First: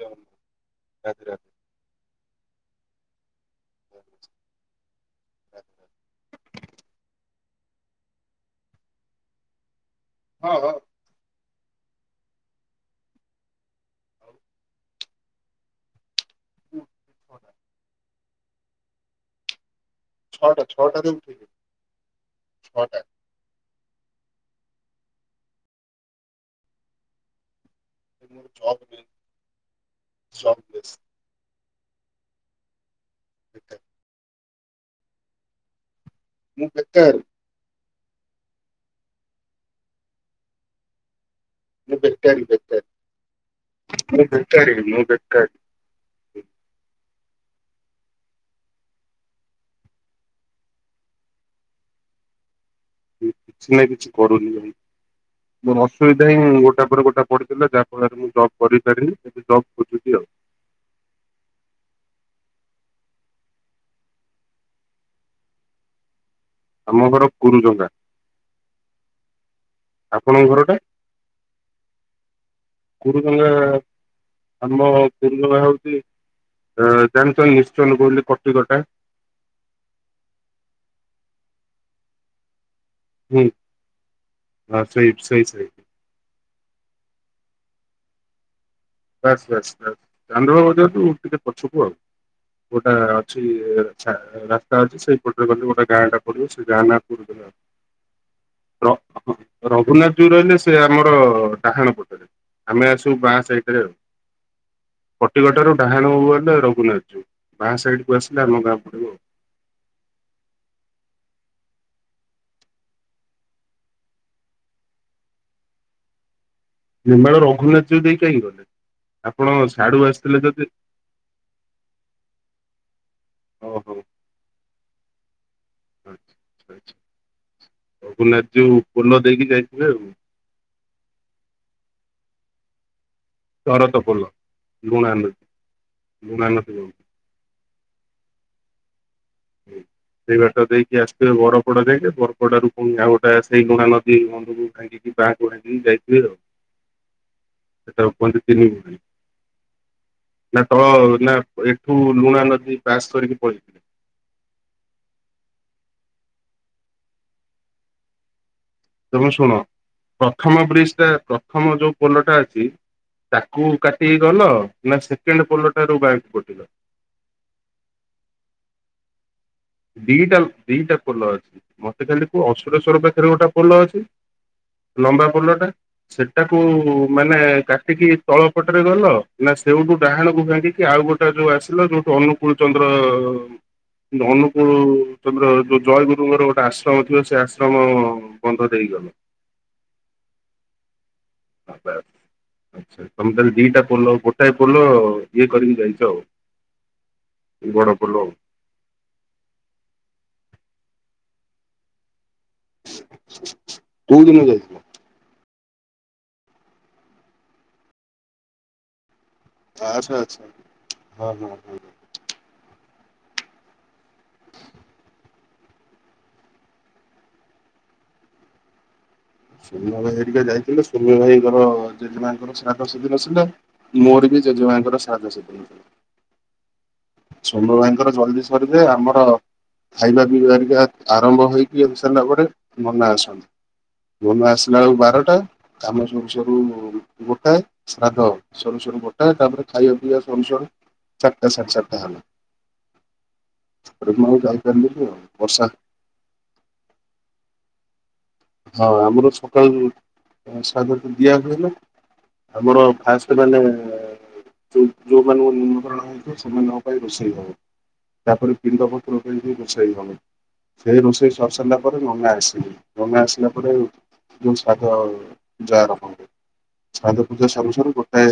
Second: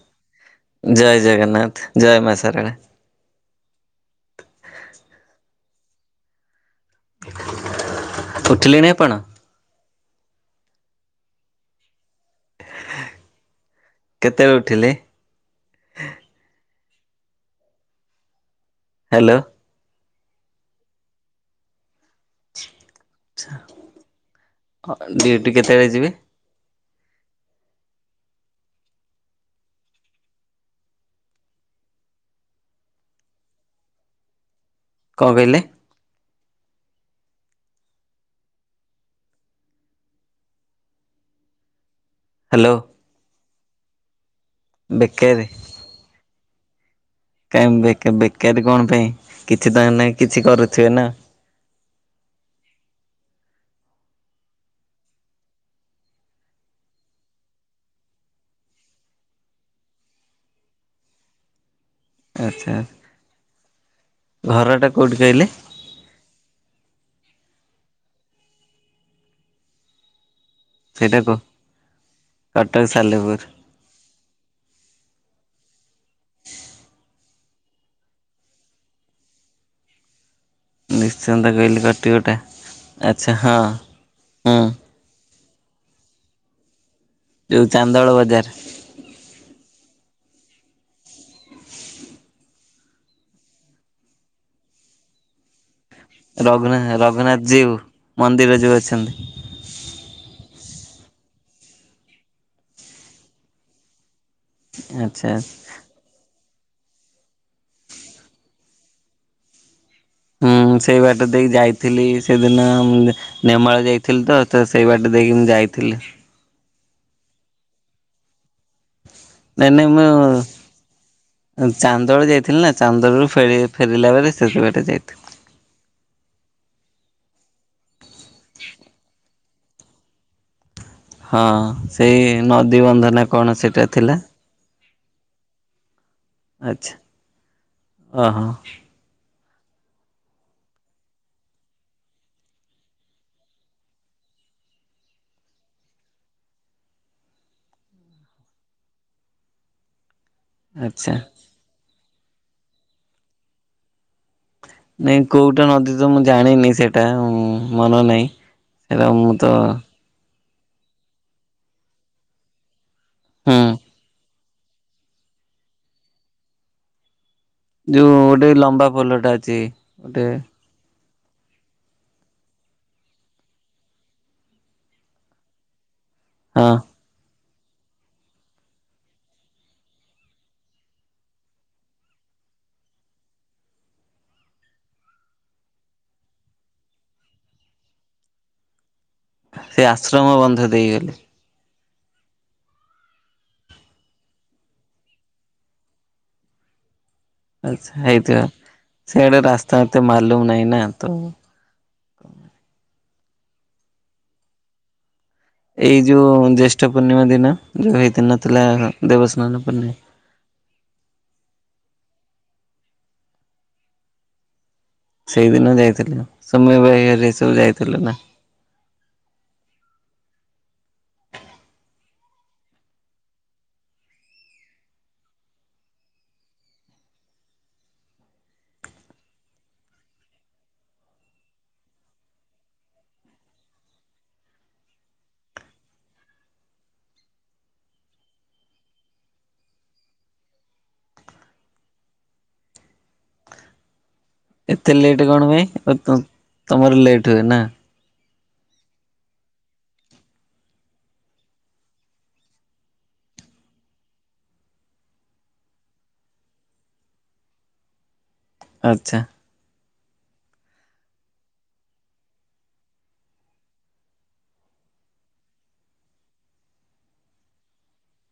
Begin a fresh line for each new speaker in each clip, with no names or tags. ରାଧେ
ଜୟ
ରାଧେ।
ଜଗନ୍ନାଥ ଜୟ ମା ସାରଳା । ଉଠିଲେଣି ଆପଣ ।
ହଁ ହଁ ।
କେତେଳେ ଉଠିଲେ? ହାଲୋ ।
ଛଅଟା ଛଅଟା ରେ ଉଠିଲି ଛଅଟା ।
ଆଛା ଡିଉଟି କେତେବେଳେ ଯିବେ?
ମୋର ଜବ୍ ନାହିଁ ଜବ୍ ଲେସ୍ । ବେକାର
କଣ କହିଲେ?
ମୁଁ ବେକାର । ମୁଁ ବେକାରି
ହ୍ୟାଲୋ?
ବେକାରି ମୁଁ ବେକାରି ମୁଁ
ବେକାରୀ
ବେକାରି ।
କାହିଁ ବେକ ବେକାରି କଣ ପାଇଁ କିଛି ତ ନା କିଛି କରୁଥିବେ ନା ।
କିଛି ନା କିଛି କରୁନି ଭାଇ । ମୋର ଅସୁବିଧା ହିଁ ଗୋଟା ପରେ ଗୋଟା ପଡୁଥିଲା ଯାହା ଫଳରେ ମୁଁ ଜବ୍ କରିପାରିନି ଏବେ ଜବ୍ ଖୋଜୁଛି ଆଉ ।
ଆଛା । ଘରଟା କଉଠି କହିଲେ?
ଆମ ଘର କୁରୁଜଙ୍ଗା। ଆ ପଣଙ୍କ ଘରଟା
ସେଇଟା କୁହ କଟକ ସାଲେପୁର
ଗୁରୁଜଙ୍ଗା ଆମ କୁରୁଞ୍ଜଙ୍ଗା ହଉଛି ଜାଣିଚନ୍ତି ଇଂସ୍ଟଲ କୋଇଲି କଟି କଟା
ନିଶ୍ଚନ୍ତ କହିଲି କଟିକଟା ଆଚ୍ଛା
ହୁଁ
ହଁ ହୁଁ ।
ସେଇଠି
ଯୋଉ ଚାନ୍ଦଳ ବଜାର ।
ବାସ୍ ବାସ୍ ବାସ୍ ଚାନ୍ଦୁଆ ବଜାରଠୁ ଟିକେ ପଛକୁୁ ଆଉ । ଗୋଟେ ଅଛି ରାସ୍ତା ଅଛି ସେଇପଟରେ ଗଲେ ଗୋଟେ ଗାଁ ଟା ପଡିବ ସେ
ରଘୁନା
ଗାଁ ନାଁ [unintelligible]
ରଘୁନାଥ ଜୀଉ ମନ୍ଦିର ଯୋଉ
ହେବ ର
ଅଛନ୍ତି
ରଘୁନାଥଜିଉ ରହିଲେ ସେ ଆମର ଡାହାଣ ପଟରେ ଆମେ ଆସୁ ବାଁ ସାଇଟରେ ଆଉ।
ଆଚ୍ଛା। ଆଚ୍ଛା।
କଟି କଟାରୁ ଡାହାଣକୁ ଗଲେ ର ଘୁନାଥଜିଉ ବାଁ ସାଇଡକୁ ଆସିଲେ ଆମ ଗାଁ ପଡ଼ିବ ଆଉ।
ହୁଁ ସେଇ ବାଟ ଦେଇ ଯାଇଥିଲି ସେଦିନ ନେମାଳ ଯାଇଥିଲି ତ ତ ସେଇ ବାଟ ଦେଇକି ମୁଁ ଯାଇଥିଲି।
ନେମ୍ବାଳ ରଘୁନାଥଜିଉ ଦେଇକି କାହିଁକି ଗଲେ ଆପଣ ସାଡୁ ଆସିଥିଲେ ଯଦି
ଉଁ ଚାନ୍ଦଳ ଯାଇଥିଲି ନା ଚାନ୍ଦଳରୁ ଫେରି ଫେରିଲା ବେଳେ ସେଥି ବାଟେ ଯାଇଥିଲି।
ଆଛା। ରଘୁନାଥଜିଉ ପୋଲ ଦେଇକି ଯାଇଥିବେ ଆଉ।
ହଁ ସେଇ ନଦୀବନ୍ଧ ନେ
ଶରତ ଫୋଲ ଲୁଣା ନଦୀ, ଲୁଣା ନଦୀ ଯୋଉଠି
ଅ ହ।
ହୁଁ। ସେଇ ବାଟ ଦେଇକି ଆସିବେ ବରପଡା ଯାଇକେ ବରପଡାରୁ ପୁଣି ଆଉ ଗୋଟେ ସେଇ ଲୁଣା ନଦୀ ବନ୍ଧକୁ ଖାଇକି [unintelligible] ଯାଇଥିଲି ଆଉ। ସେଇଟାକୁ କୁହନ୍ତି ତିନି ମୁହାଣୀ। ନା
ଆଚ୍ଛା
ତଳ ନା ଏଠୁ ଲୁଣା ନଦୀ ପାସ୍ କରିକି ପଳେଇଥିଲେ।
ନାଇଁ କୋଉଟା ନଦୀ ତ ମୁଁ ଜାଣିନି ସେଟା ଉଁ ମନ ନାହିଁ। ସେରା
ତମେ
ମୁଁ
ଶୁଣ
ତ
ପ୍ରଥମ ବ୍ରିଜଟା ପ୍ରଥମ ଯୋଉ ପୋଲଟା ଅଛି
ହୁଁ
ତାକୁ କାଟି ପୋଲ ନା ସେକେଣ୍ଡ ପୋଲଠାରୁ ବାଁ କୁ କଟିଲ।
ଯୋଉ ଗୋଟେ ଲମ୍ବା ପୋଲଟା ଅ
ଦିଇଟା ଦିଇଟା ପୋଲ ଅଛି ମତେ ଖାଲି କୁହ ଅସୁରେଶ୍ଵର ପାଖରେ ଗୋଟେ ପୋଲ ଅଛି ଲମ୍ବା ପୋଲଟା ସେଟାକୁ
ହଁ
ମାନେ କାଟିକି ତଳ ପଟରେ ଗଲ ନା ସେଇଠୁ ଡାହାଣକୁ ଭାଙ୍ଗିକି ଆଉ ଗୋଟେ ଯୋଉ ଆସିଲ ଯୋଉଠୁ ଅନୁକୂଳ ଚ [unintelligible] ଅନୁ ଯୋଉ ତମର ଯୋଉ ଜୟଗୁରୁଙ୍କର ଗୋଟେ ଆଶ୍ରମ ଥିବ ସେ ଆଶ୍ରମ ବନ୍ଧ ଦେଇଗଲେ
ସେ ଆଶ୍ରମ ବନ୍ଧ ଦେଇଗଲେ।
ହ। ଆଚ୍ଛା ତମେ ତାହେଲେ ଦିଟା ପୋଲ ଗୋଟାଏ ପୋଲ ଇଏ କରିକି ଯାଇଚ ଆଉ। ବଡ
ଆଛା
ପୋଲ ଆଉ।
ହେଇଥିବ ସେଆଡେ ରାସ୍ତା ଏତେ ମାଲୁମ ନାହିଁ ନା ତ ହଁ।
କୋଉ ଦିନ ଯାଇଥିଲ?
ଏଇ ଯୋଉ ଜ୍ୟେଷ୍ଠ ପୂର୍ଣ୍ଣିମା ଦିନ ଯୋଉ ହେଇଥିନଥିଲା ଦେବସ୍
ଆଛା ଆଚ୍ଛା ହଁ ହଁ ହଁ ହ।
ସେଇଦିନ ଯାଇଥିଲୁ ସମୟ ବାହରେ ଏଇ ସବୁ ଯାଇଥିଲୁ ନା।
ଶୂନ୍ୟ ଭାଇ ହେରିକା ଯାଇଥିଲେ ଶୂନ୍ୟ ଭାଇଙ୍କର ଜେଜେମାଙ୍କର ଶ୍ରାଦ୍ଧ ସେଦିନ ଥିଲା ମୋର ବି ଜଜେମାଙ୍କର ଶ୍ରାଦ୍ଧ ସେଦିନ ଥିଲା ସନୁ ଭାଇଙ୍କର ଜଲଦି ସରିଦେ ଆମର ଖାଇବା ପିଇବା ହେରିକା ଆରମ୍ଭ ହେଇକି [unintelligible] ସରିଲା ପରେ ନନା ଆସନ୍ତି। ନନା ଆସିଲାବେଳକୁ ବାରଟା କାମ ସରୁ ସରୁ ଗୋଟାଏ ଶ୍ରାଦ୍ଧ ସରୁ ସ ଗୋଟାଏ ତାପରେ ଖାଇବା ପିଇବା ସରୁ ସରୁ ଚାରିଟା ସାଡ୍ ଚାର ଆଉ ନା। ମୁଁ
ଏତେ ଲେଟ୍ କଣ ପାଇଁ ଓ ତ ତମର ଲେଟରେ ନା।
ହଁ ଆମର ସକାଳ ଯୋଉ ଅ ଶ୍ରାଦ୍ଧ ଦିଆ ହୁଏ ନା। ଆମର ଫାଷ୍ଟ ମାନେ। ଯୋଉ ଯୋଉମାନଙ୍କୁ ନିମନ୍ତ୍ରଣ ହଉ ନଥିବ ସେମାନଙ୍କ ପାଇଁ ରୋଷେଇ ହବ। ତାପରେ ପିଣ୍ଡପତ୍ର
ଆଚ୍ଛା
ଦେଇକି ବର୍ଷାଇବନି। ସେଇ ରୋଷେଇ ସରି ସାରିଲା ପରେ ନନା ଆସିଲେ ନନା ଆସ ସିଲା ପରେ ଯୋଉ ସାଗ ହୁଏ ପୁଜା ଆରମ୍ଭ ହୁଏ । ସାଧା ପୂଜା ସରୁୁ ସରୁୁ ଗୋଟାଏ।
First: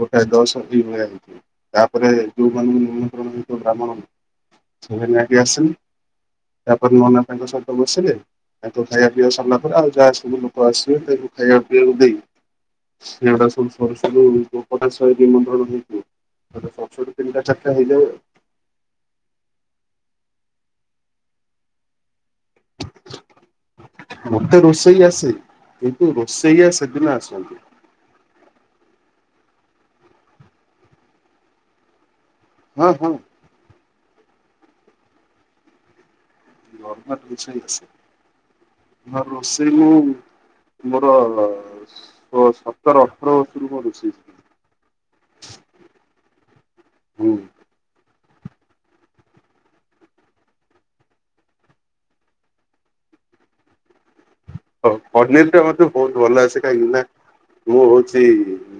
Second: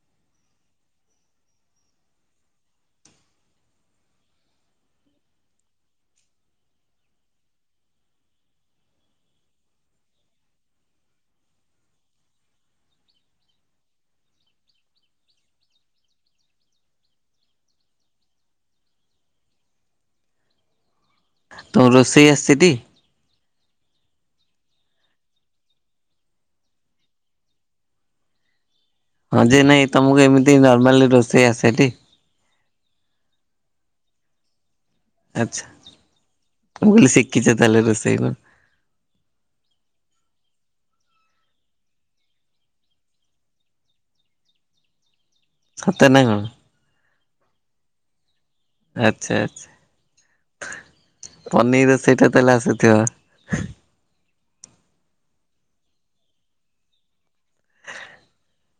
ଗୋଟାଏ ଦଶ [unintelligible] ହେଇଛି ତାପରେ ଯୋଉ ମାନଙ୍କୁ ନିମନ୍ତ୍ରଣ [unintelligible] ବ୍ରାହ୍ମଣ [unintelligible] ତାପରେ ନନା ତାଙ୍କ ସହିତ ବସିଲେ ତାଙ୍କ ଖାଇବା। ପିଆ ସାରିଲା ପରେ ଆଉ ଯାହା ସବୁ ଲୋକ ଆସିବେ ତାଙ୍କୁ ଖାଇବା ପିଇବାକୁ ଦେଇ। [unintelligible] ସରୁ ସରୁ ତିନିଟା ଚାରିଟା ହେଇଯାଏ ଆଉ।
ତୁମ କୁ ରୋଷେଇ ଆସିଛି ଟି?
ମତେ ରୋଷେଇ ଆସେ କିନ୍ତୁ ରୋଷେଇଆ ସେଦିନ ଆସନ୍ତି।
ହଁ ଯେ ନାଇଁ ତମକୁ ଏମିତି ନର୍ମାଲ ରୋଷେଇ ଆସେଟି।
ହଁ ହଁ।
ଆଚ୍ଛା। ମୁଁ କହିଲି
ନର୍ମାଲ
ଶିଖିଛ
ରୋଷେଇ
ତାହେଲେ
ଆସେ
ରୋଷେଇ କଣ
ନହେଲେ ରୋଷେଇ ମୁଁ। ମୋର ସୋ ସତର ଅଠର ବର୍ଷରୁ ମୁ ରୋଷେଇ ଶିଖିଥିଲି। [inaudible]
ସତରେ ନା କଣ?
ହୁଁ।
ଆଚ୍ଛା ଆଚ୍ଛା। ପନିର ରୋଷଇ ଟା ତାହେଲେ ଆସୁଥିବ।
ହଉ ପନିରଟା ମତେ ବହୁତ ଭଲ ଅସେ କାହିଁକି ନା ମୁଁ ହଉଛି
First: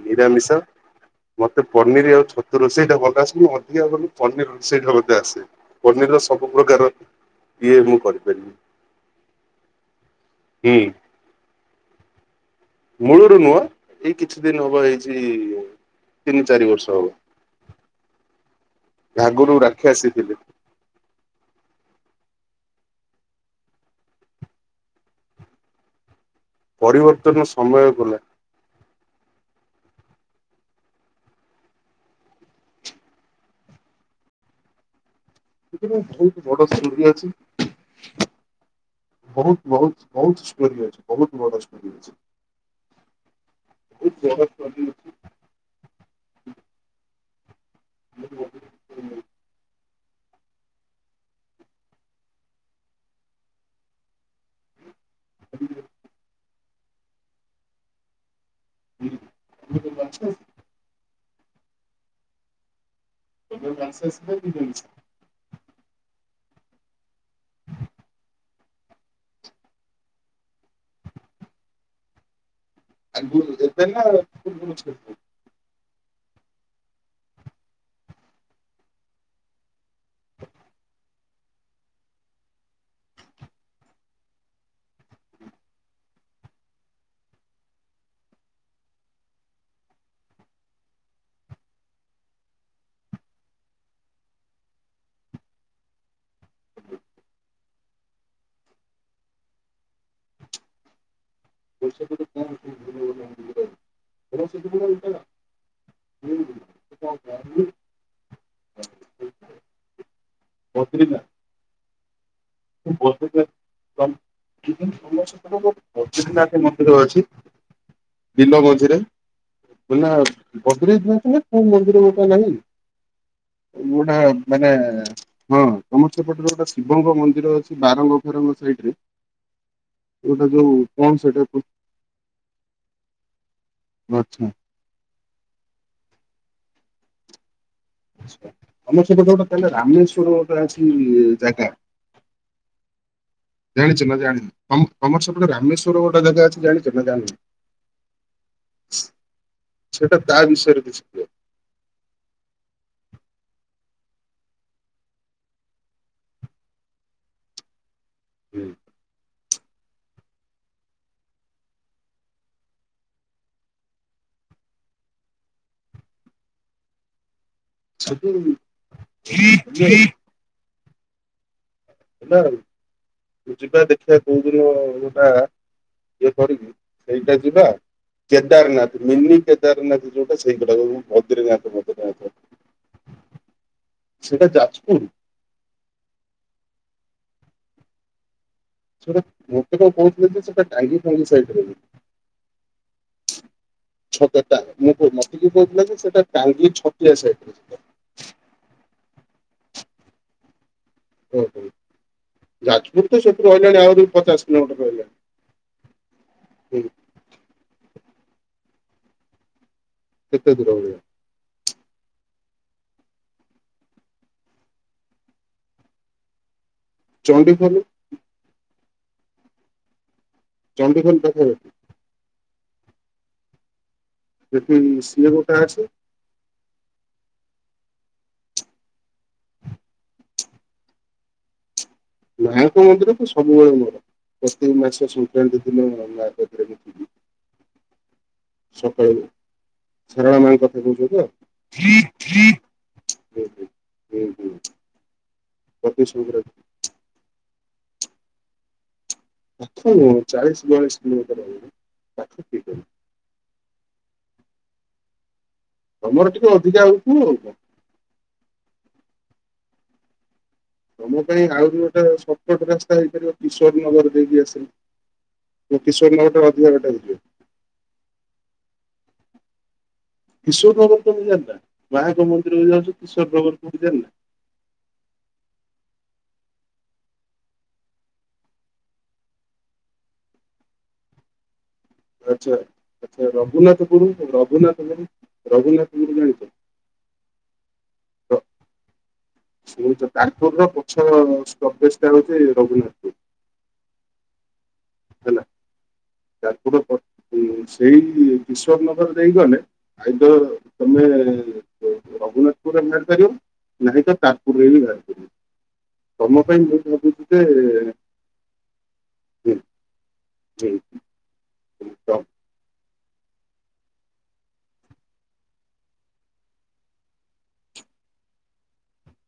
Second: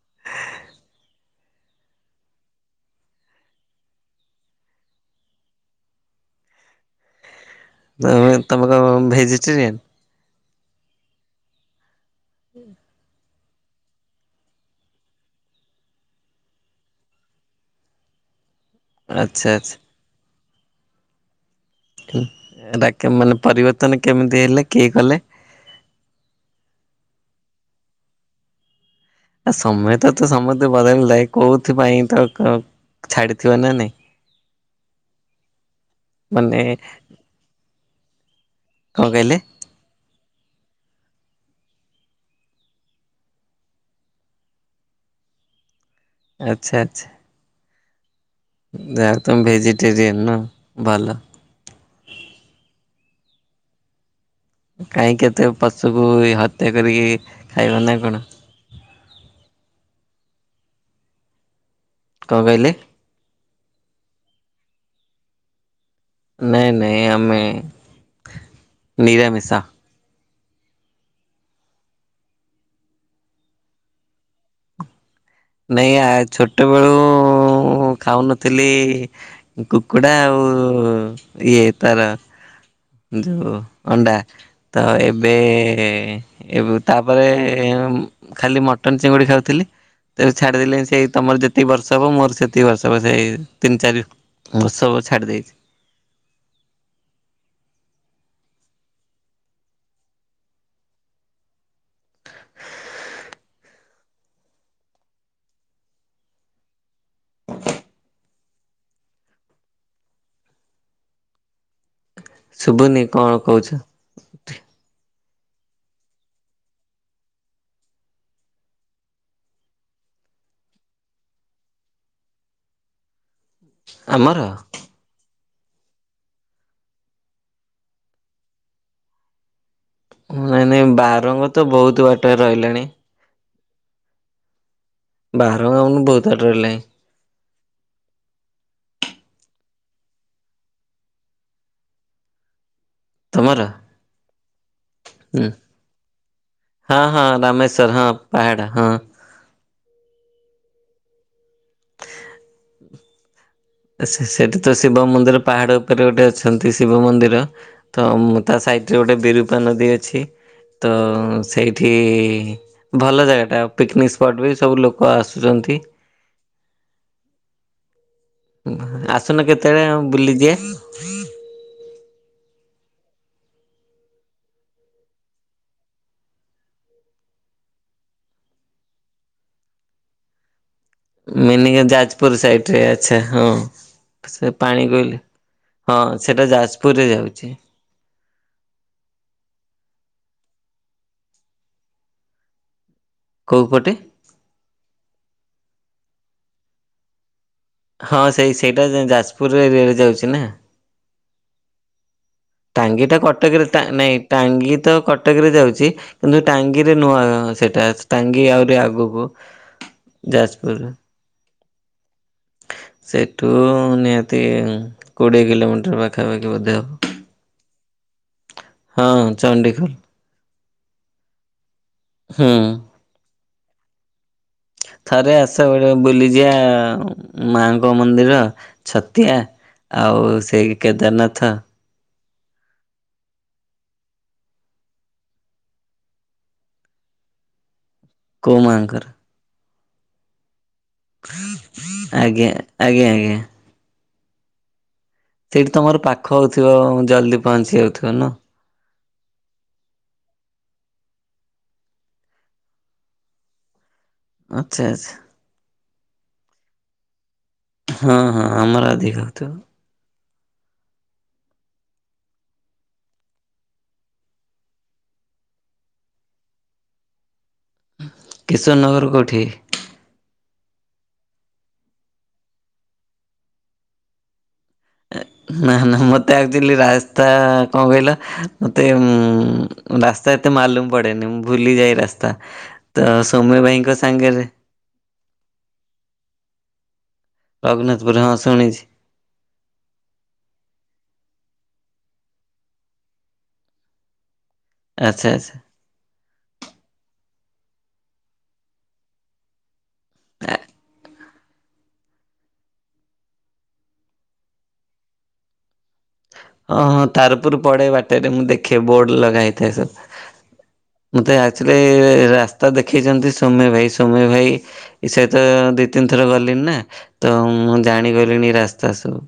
ନିରାମିଶ। ମତେ ପନିର ଆଉ ଛତୁ ରୋଷେଇ ଟା ଭଲ ଆସେ, ମୁଁ ଅଧିକା ପନିର ରୋଷେଇ ଟା ମୋତେ ଆସେ ପନିର ସବୁ ପ୍ରକାର ଇଏ ମୁଁ
ତମେ
କରିପାରିବି
ତମକଣ ଭେଜିଟେରିୟାନ?
ହୁଁ।
[inaudible]
ମୂଳରୁ ନୁହଁ ଏଇ କିଛି ଦିନ ହବ ହେଇଛି ତିନି ଚାରି ବର୍ଷ ହବ।
ଆଚ୍ଛା
ରାଘରୁ
ଆଚ୍ଛା
ରାକ୍ଷସୀ ଥିଲୀ।
ଡାକେ ମାନେ ପରିବର୍ତ୍ତନ କେମିତି ହେଲେ କିଏ କଲେ।
ପରିବର୍ତ୍ତନ ସମୟ କଲା ।
ଆ ସମୟ ତ ତ ସମସ୍ତେ ବଦଳିଥାଏ କୋଉଥିପାଇଁ ତାର କ ଛାଡିଥିବ ନା ନାଇଁ।
ସେଥିରେ ବହୁତ
ମାନେ
ବଡ ଷ୍ଟୋରୀ ଅଛି।
କଣ କହିଲେ
ବହୁତ ବହୁତ ବହୁତ ଷ୍ଟୋରି ଅଛି ବହୁତ ବଡ଼ ଷ୍ଟୋରି ଅଛି। ବହୁତ ବଡ଼ ଷ୍ଟୋରୀ ଅଛି।
ଆଚ୍ଛା ଆଚ୍ଛା। ଯାହା [unintelligible] ଭଲ କାହିଁ କେତେ ପଶୁକୁ ହତ୍ୟା କରିକି ଖାଇବ ନା କଣ?
[inaudible]
କଣ କହିଲେ?
[unintelligible]
ନାଇଁ ନାଇଁ ଆମେ ନିରାମିଶ।
[unintelligible]
ନାଇଁ ଆ ଛୋଟବେଳୁ ଖାଉନଥିଲି। କୁକୁଡ଼ା ଆଉ ଇଏ ତାର ଯୋଉ ଅଣ୍ଡା ତ ଏବେ ଏ ତାପରେ ଖାଲି ମଟନ୍ ଚିଙ୍ଗୁଡ଼ି ଖାଉଥିଲି। ତେବେ ଛାଡିଦେଲି ସେଇ ତମର ଯେତିକି ବର୍ଷ ହବ ମୋର ସେତିକି ବର୍ଷ ହବ ସେଇ ତିନି ଚାରି ମୁ ସବୁ ଛାଡି ଦେଇଛି।
[unintelligible] [unintelligible] [unintelligible] [unintelligible]
ଶୁଭୁନି କଣ କହୁଛ
ଭୋଳାନାଥ ମନ୍ଦିର ଅଛି ଦୀନ ଗଞଜିରେ ହେଲା ବଦ୍ରିନାଥ ଯାଇଥିଲେ, କୋଉ ମନ୍ଦିର ତମେ ଯାଇନକି? ଗୋଟେ
ଆମର?
ମାନେ ହଁ ତମର ସେପଟରେ ଗୋଟେ ଶିବଙ୍କ ମନ୍ଦିର ମନ୍ଦିର ଅଛି ବାରଙ୍ଗ ଫେରଙ୍ଗ ସାଇଡରେ
ନାଇଁ ନାଇଁ ବାରଙ୍ଗ ତ ବହୁତ ବାଟରେ ରହିଲାଣି
ଆଛା।
ବାହାର ଆଉନ ବହୁତ ବାଟ ରହିଲାନି
ଆମେ ସବୁ ଯୋଉ କଥା ହେଲେ ରାମେଶ୍ୱର ଗୋଟେ ଅଛି ଜାଗା।
ତମର
ଜାଣିଛ ନା ଜାଣିନ ଆଉ ଆମର
ହୁଁ
ସେପଟେ ରାମେଶ୍ଵର ଗୋଟେ ଜାଗା ଅଛି ଜାଣିଛ ନା ଜାଣିନ?
ପାଡା ହଁ
ସେଟା ତା ବିଷୟରେ କିଛି
[inaudible] ସେ ସେଠି ତ ଶିବ ମନ୍ଦିର ପାହାଡ ଉପରେ ଗୋଟେ ଅଛନ୍ତି ଶିବ ମନ୍ଦିର ତ ମୁଁ ତା ସାଇଟରେ ଗୋଟେ ବିରୁପା ନଦୀ ଅଛି। ତ ସେଇଠି ଭଲ ଜାଗା ଟା ପିକନିକ ସ୍ପଟ ବି ସବୁ ଲୋକ ଆସୁଚ ତି
ସେଠି ଆମେ
ଆସୁନ କେତେବେଳେ ବୁଲି ଯିବା।
ହେଲା ଆଉ ଯିବା ଦେଖିବା କୋଉ ଦିନ ଗୋଟା କରିବି ସେଇଟା ଯିବା କେଦାରନାଥ ମିନି କେଦାରନାଥ ଯୋଉଟା ସେଇଟା
ମିନି କେ ଯାଜପୁର ସାଇଟ ରେ ଆଛା ହଉ
ସେଇଟା
ସେ ପାଣି
ଯାଜପୁର
କୋଇଲି ହଁ ସେଟା ଯାଜପୁରରେ ଯାଉଚି।
ସେଟା ମୋତେ ତ କହୁଥିଲେ ଯେ ସେଟା ଟାଙ୍ଗୀ ଫାଙ୍ଗି ସାଇଟ ରେ ବୋଲି
କୋଉ ପଟେ?
ଛତା ଟା ମୁଁ କ ମତେ ବି କହୁଥିଲା କି ସେଟା ଟାଙ୍ଗୀ ଛତିଆ ସାଇଟ ରେ
ହଁ ସେଇ ସେଇଟା ଯାଜପୁରରେ ରେ ଯାଉଚି ନା
ଓ ହୋ।
ଟାଙ୍ଗି ଟା କଟକରେ ଟା ନାଇଁ ଟାଙ୍ଗି ତ
ରହିଲାଣି
କଟକରେ ଯାଉଚି, କିନ୍ତୁ
ହୁଁ
ଟାଙ୍ଗିରେ ନୂଆ ସେଇଟା ଟାଙ୍ଗୀ ଆହୁରି ଆଗୁକୁ
କେତେ ଦୂର?
ସେଠୁ ନିହାତି କୋଡ଼ିଏ କିଲୋମିଟର ପାଖାପାଖି ବୋଧେ ହବ।
ଚଣ୍ଡିଖୋଲ।
ହଁ ଚଣ୍ଡିଖୋଲ।
ଚଣ୍ଡିଖୋଲ ପାଖାପାଖି।
ହଁ।
ସେଠି ସିଏ
ଥରେ
ଗୋଟେ
ଆସ
ଅଛି
ବଳେ ବୁଲି ଯିବା ଆଉ ମାଙ୍କ ମନ୍ଦିର ଛତିଆ। ଆଉ ସେଇ କେଦାରନାଥ।
ମାଙ୍କ ମନ୍ଦିର ତ ସବୁବେଳେ ମୋର ପ୍ରତେକ ମାସ ସଂକ୍ରାନ୍ତି ଦିନ ମୁଁ ମାଙ୍କୁ ଥରେ ଦେଖିଦିଏ।
କୋଉ ମାଙ୍କର?
ସାରଳା ମାଙ୍କର।
ଆଜ୍ଞା ଆଜ୍ଞା ଆଜ୍ଞା।
ହୁଁ ହୁଁ।
ସେଇଠି ତମର
ପ୍ରତି
ପାଖ
ସଂକ୍ରାନ୍ତି
ହଉଥିବ ଜଲଦି ପହଞ୍ଚି ଯାଉଥିବ ନୁ?
ଅସି ନୁହଁ, ଚାଳିଶ ବୟାଳିଶ କିଲୋମିଟର ରହିବ, ପାଖ କିଏ କହିଲା।
ଆଚ୍ଛା, ଆଚ୍ଛା।
ତମର ଟିକେ ଅଧିକା ହଉ ଥିବ ଆଉ କଣ?
ହଁ ହଁ ।ଆମର ଅଧିକ ହଉଥିବ ।
ତମ ପାଇଁ ଆହୁରି ଗୋଟାଏ ସଟ୍ କଟ୍ ରାସ୍ତା ହେଇପାରିବ। କିଶୋର ନଗର ଦେଇକି ଆସିଲେ। ଏ କିଶୋର ନଗରଟା ଅଧିକା ବାଟ ହେଇଯିବ।
କିଶୋର ନଗର କୋଉଠି?
କିଶୋର ନଗର କୋଉଠି ଜାଣିନା? ମାଙ୍କ ମନ୍ଦିରକୁ ଯାଉଚ କିଶୋର ନଗର କୋଉଠି ଜାଣିନା?
ନାଁ ନାଁ। ମତେ ଆକ୍ଚୁଆଲି ରାସ୍ତା କଣ କହିଲ? ମତେ ଉଁ, ରାସ୍ତା ତ ମାଲୁମ ପଡେନି। ମୁଁ ଭୁଲି ଯାଏ। ରାସ୍ତା।
ଆଛା
ତ
।ଆଛା
ସୌମ୍ୟ ଭାଇଙ୍କ
ରଘୁନାଥପୁରୁ,
ସାଙ୍ଗରେ
ରଘୁନାଥପୁରୁ, ରଘୁନାଥପୁରୁ ଜାଣିଛ?
ରଘୁନାଥପୁର,
ର
ହଁ ଶୁଣିଛି।
ଶୁଣିଛ ତାରପୁରର ପଛ ପ୍ରବେଶ ଟା ହଉଛି, ରଘୁନାଥପୁର।
ଆଚ୍ଛା
ହେଲା
ଆଚ୍ଛା।
ତାରପୁର ପ ସେଇ କିଶୋର ନଗର ଦେଇଗଲେ, ଆଇଦର ତମେ ରଘୁନାଥପୁରରେ ବାହାରିପାରିବ, ନାହିଁତ ତାରପୁର ରେ ବି ବାହାରି ପାରିବ। ତମ ପାଇଁ ମୁଁ
ହଁ ହଁ।
ଭାବୁଛି ଯେ
ତାରପୁର ପଡେ ବାଟରେ, ମୁଁ ଦେଖେ ବୋର୍ଡ
ହୁଁ
ଲଗାହେଇଥାଏ।
ହୁଁ
ମୁଁ, ତ ଆକ୍ଚୁଆଲି
ହୁଁ ତ
ରାସ୍ତା ଦେଖ ଦେଖିଛନ୍ତି ସୋମ୍ୟ ଭାଇ। ସୋମ୍ୟ ଭାଇ ସହିତ ଦି, ତିନି ଥର ଗଲିଣି ନା, ତ ମୁଁ ଜାଣି ଗଲେଣି ରାସ୍ତା ସବୁ।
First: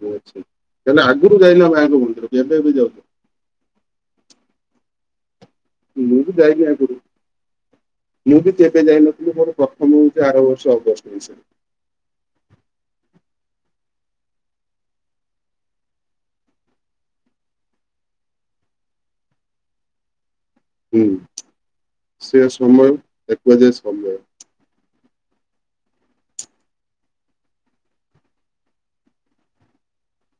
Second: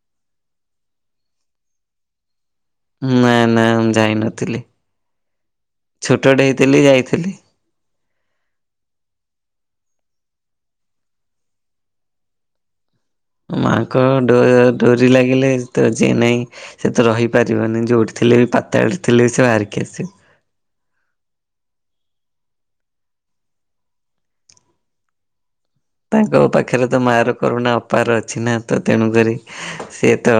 ତାହାଲେ ଆଗରୁ ଯାଇନ ମାଆଙ୍କ ମନ୍ଦିରକୁ, ଏବେ ଏବେ ଯାଉଛ?
ଯାଇ ନଥିଲି।
ମୁଁ ବି ଯାଇନି ଆଗରୁ। ମୁଁ ବି କେବେ ଯାଇନଥିଲି ମୋର ପ୍ରଥମରୁ ତ ଆର ବର୍ଷ ଅଗଷ୍ଟ ମାସ।
ମାଆଙ୍କ ଡୋ-ଡୋରି ଲାଗିଲେ, ତ ଯିଏ ନାହିଁ ସେ ତ ରହିପାରିବନି ଯୋଉଠି ଥିଲେ ବି ପାତାଳରେ ଥିଲେ, ସେ ବାହାରିକି ଆସିବ।
ହୁଁ, ସେ ସମୟ ଏକ ବଯାର ସମୟ।
ତାଙ୍କ ପାଖରେ ତ ମାଆର କରୁଣା ଅପାର ଅଛି ନା, ତ ତେଣୁକରି ସିଏ ତ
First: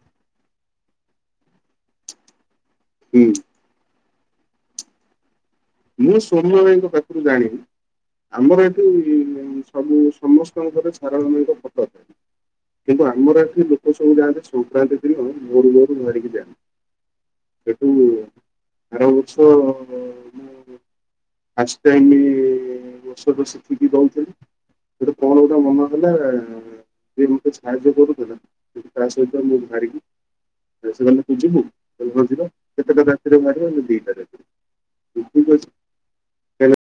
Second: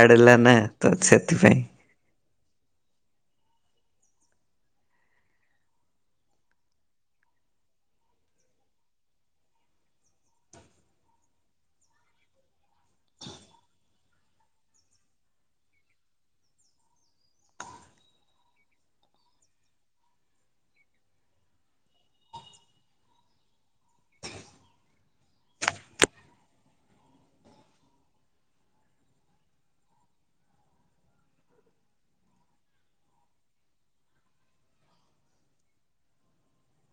ଆଇଡଲ ନା ତ ସେଥିପାଇଁ।
ହୁଁ। ମୁଁ ସୌମ୍ୟ ଭାଇଙ୍କ ପାଖରୁ ଜାଣିନି। ଆମର ଏଠି ସବୁ ସମସ୍ତଙ୍କର, ସାରଳା ମାଆଙ୍କ ଫଟ ଥାଏ। କିନ୍ତୁ ଆମର ଏଠି ଲୋକ ସବୁ ଯାଆନ୍ତି, ସଂକ୍ରାନ୍ତି ଦିନ ଭୋରୁ ଭୋରୁ ବାହାରିକି ଯାଆନ୍ତି। ସେଠୁ ଆର ବର୍ଷ ଫାଷ୍ଟ ଟାଇମ୍, ଔଷଧ ଶିଖିକି ଦଉଥିଲି। ସେଠୁ କଣ ଗୋଟେ ମନ ହେଲା ସେ ମୋତେ ସାହାଯ୍ୟ କରୁଥିଲା। କିନ୍ତୁ ତା ସହିତ ମୁଁ ବାହାରିକି ବେଶୀ ଗଲେ ତୁ ଯିବୁ? ମୁଁ କହିଲି ହଁ ଯିବା ।କେତେଟା ରାତିରେ ବାହାରିବା? ନା ଦିଟା ରାତିରେ। ଠିକ୍ ଅଛି, ଚାଲ।